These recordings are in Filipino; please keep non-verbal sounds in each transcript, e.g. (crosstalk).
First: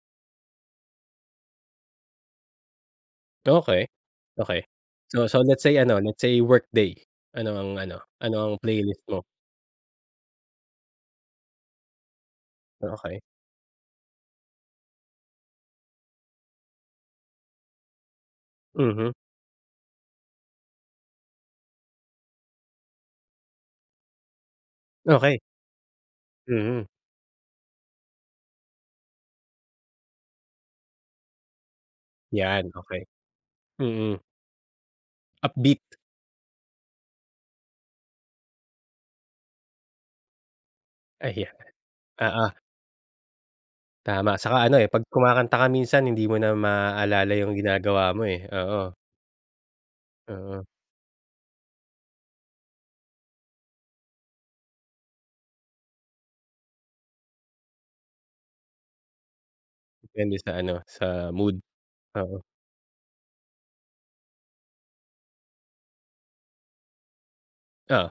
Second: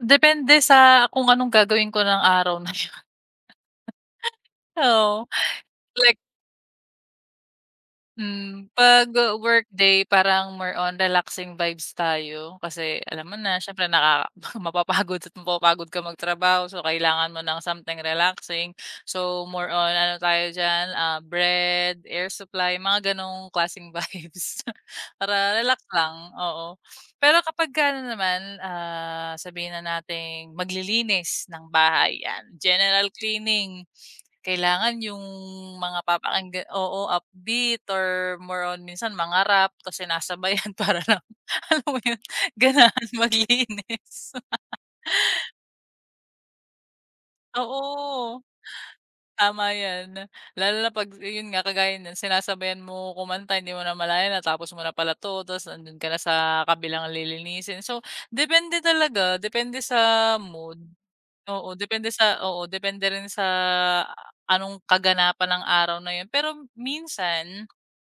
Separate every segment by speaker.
Speaker 1: Depende sa kung anong gagawin ko ng araw na yun.
Speaker 2: Okey, okey,
Speaker 1: (laughs) Oo
Speaker 2: so so let's say ano, let's
Speaker 1: like
Speaker 2: say workday, ano ang ano ano ang
Speaker 1: Hmm,
Speaker 2: playlist
Speaker 1: 'pag
Speaker 2: mo?
Speaker 1: w workday parang more on relaxing vibes tayo
Speaker 2: Oh,
Speaker 1: kasi
Speaker 2: okey.
Speaker 1: alam mo na siyempre nakaka mapapagod at mapapagod ka magtrabaho so kailangan mo ng something relaxing,
Speaker 2: Mhm.
Speaker 1: so more on ano tayo diyan, ah, Bread, Air Supply mga ganong klaseng vibes
Speaker 2: Okey.
Speaker 1: para relax lang oo.
Speaker 2: Mhm.
Speaker 1: Pero kapag ka ano naman, ah, sabihin na nating maglilinis ng bahay yan,
Speaker 2: Yan okey,
Speaker 1: general cleaning,
Speaker 2: mhm.
Speaker 1: kailangan yung
Speaker 2: Upbeat.
Speaker 1: mga papakinggan oo upbeat or more on minsan mga Rap kasi sinasabayan para
Speaker 2: Ay
Speaker 1: alam mo
Speaker 2: (chuckles)
Speaker 1: yun
Speaker 2: oo.
Speaker 1: ganahan maglinis.
Speaker 2: Tama, saka ano eh, pag
Speaker 1: (laughs)
Speaker 2: kumakanta ka minsan hindi mo na maalala yung ginagawa mo
Speaker 1: Oo,
Speaker 2: eh oo.
Speaker 1: tama yan
Speaker 2: Mhm.
Speaker 1: lalo na pag yun nga kagaya ng sinasabayan mo kumanta hindi mo namalayan natapos mo na pala to tas nandun ka na sa kabilang lilinisin so depende talaga depende
Speaker 2: Depende
Speaker 1: sa
Speaker 2: sa ano
Speaker 1: mood
Speaker 2: sa mood,
Speaker 1: oo depende sa
Speaker 2: mhm.
Speaker 1: oo depende rin sa anong kaganapan ng araw na yun pero minsan
Speaker 2: Oh.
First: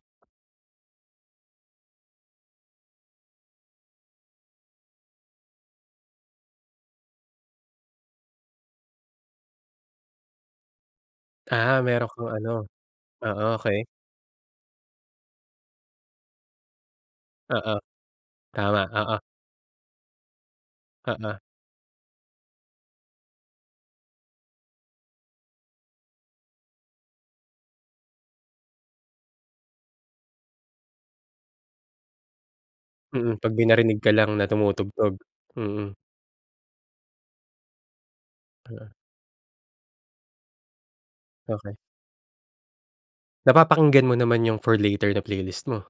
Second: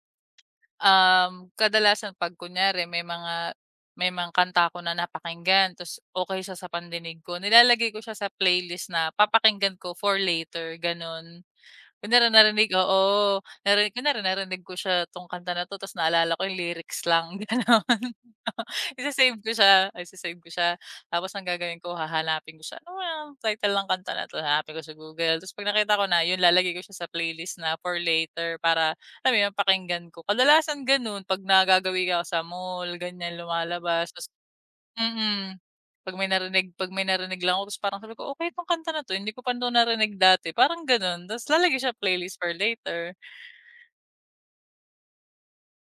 Speaker 1: Um kadalasan pag kunyari may mga may mga kanta ako na napakinggan tas okay siya sa pandinig ko nilalagay ko siya sa playlist na papakinggan ko for later ganon.
Speaker 2: Ah, meron kang
Speaker 1: Kunwari
Speaker 2: ano
Speaker 1: narinig oo
Speaker 2: ah, okay.
Speaker 1: narinig kunwari narinig ko siya tong kanta na to tas naalala ko yung lyrics lang
Speaker 2: Oo,
Speaker 1: ganon,
Speaker 2: tama oo.
Speaker 1: isi-save ko siya isi-save ko siya tapos
Speaker 2: Oo.
Speaker 1: ang gagawin ko hahanapin ko siya ano kayang title ng kanta na to hanapin ko sa Google tas pag nakita ko na, yun lalagay ko siya sa playlist na for later para alam mo yun pakinggan ko, kadalasan ganun pag nagagawi ako sa mall ganyan
Speaker 2: Mhm, pag may narinig
Speaker 1: lumalabas
Speaker 2: ka lang na tumutugtog,
Speaker 1: mhm.
Speaker 2: mhm.
Speaker 1: Pag may narinig pag may narinig lang ako tapos parang sabi ko okay yung kanta
Speaker 2: Hmm.
Speaker 1: na to hindi ko pa to narinig dati parang ganun tas
Speaker 2: Okay.
Speaker 1: lalagay sa playlist for later.
Speaker 2: Napapakinggan mo naman yung for later na playlist mo?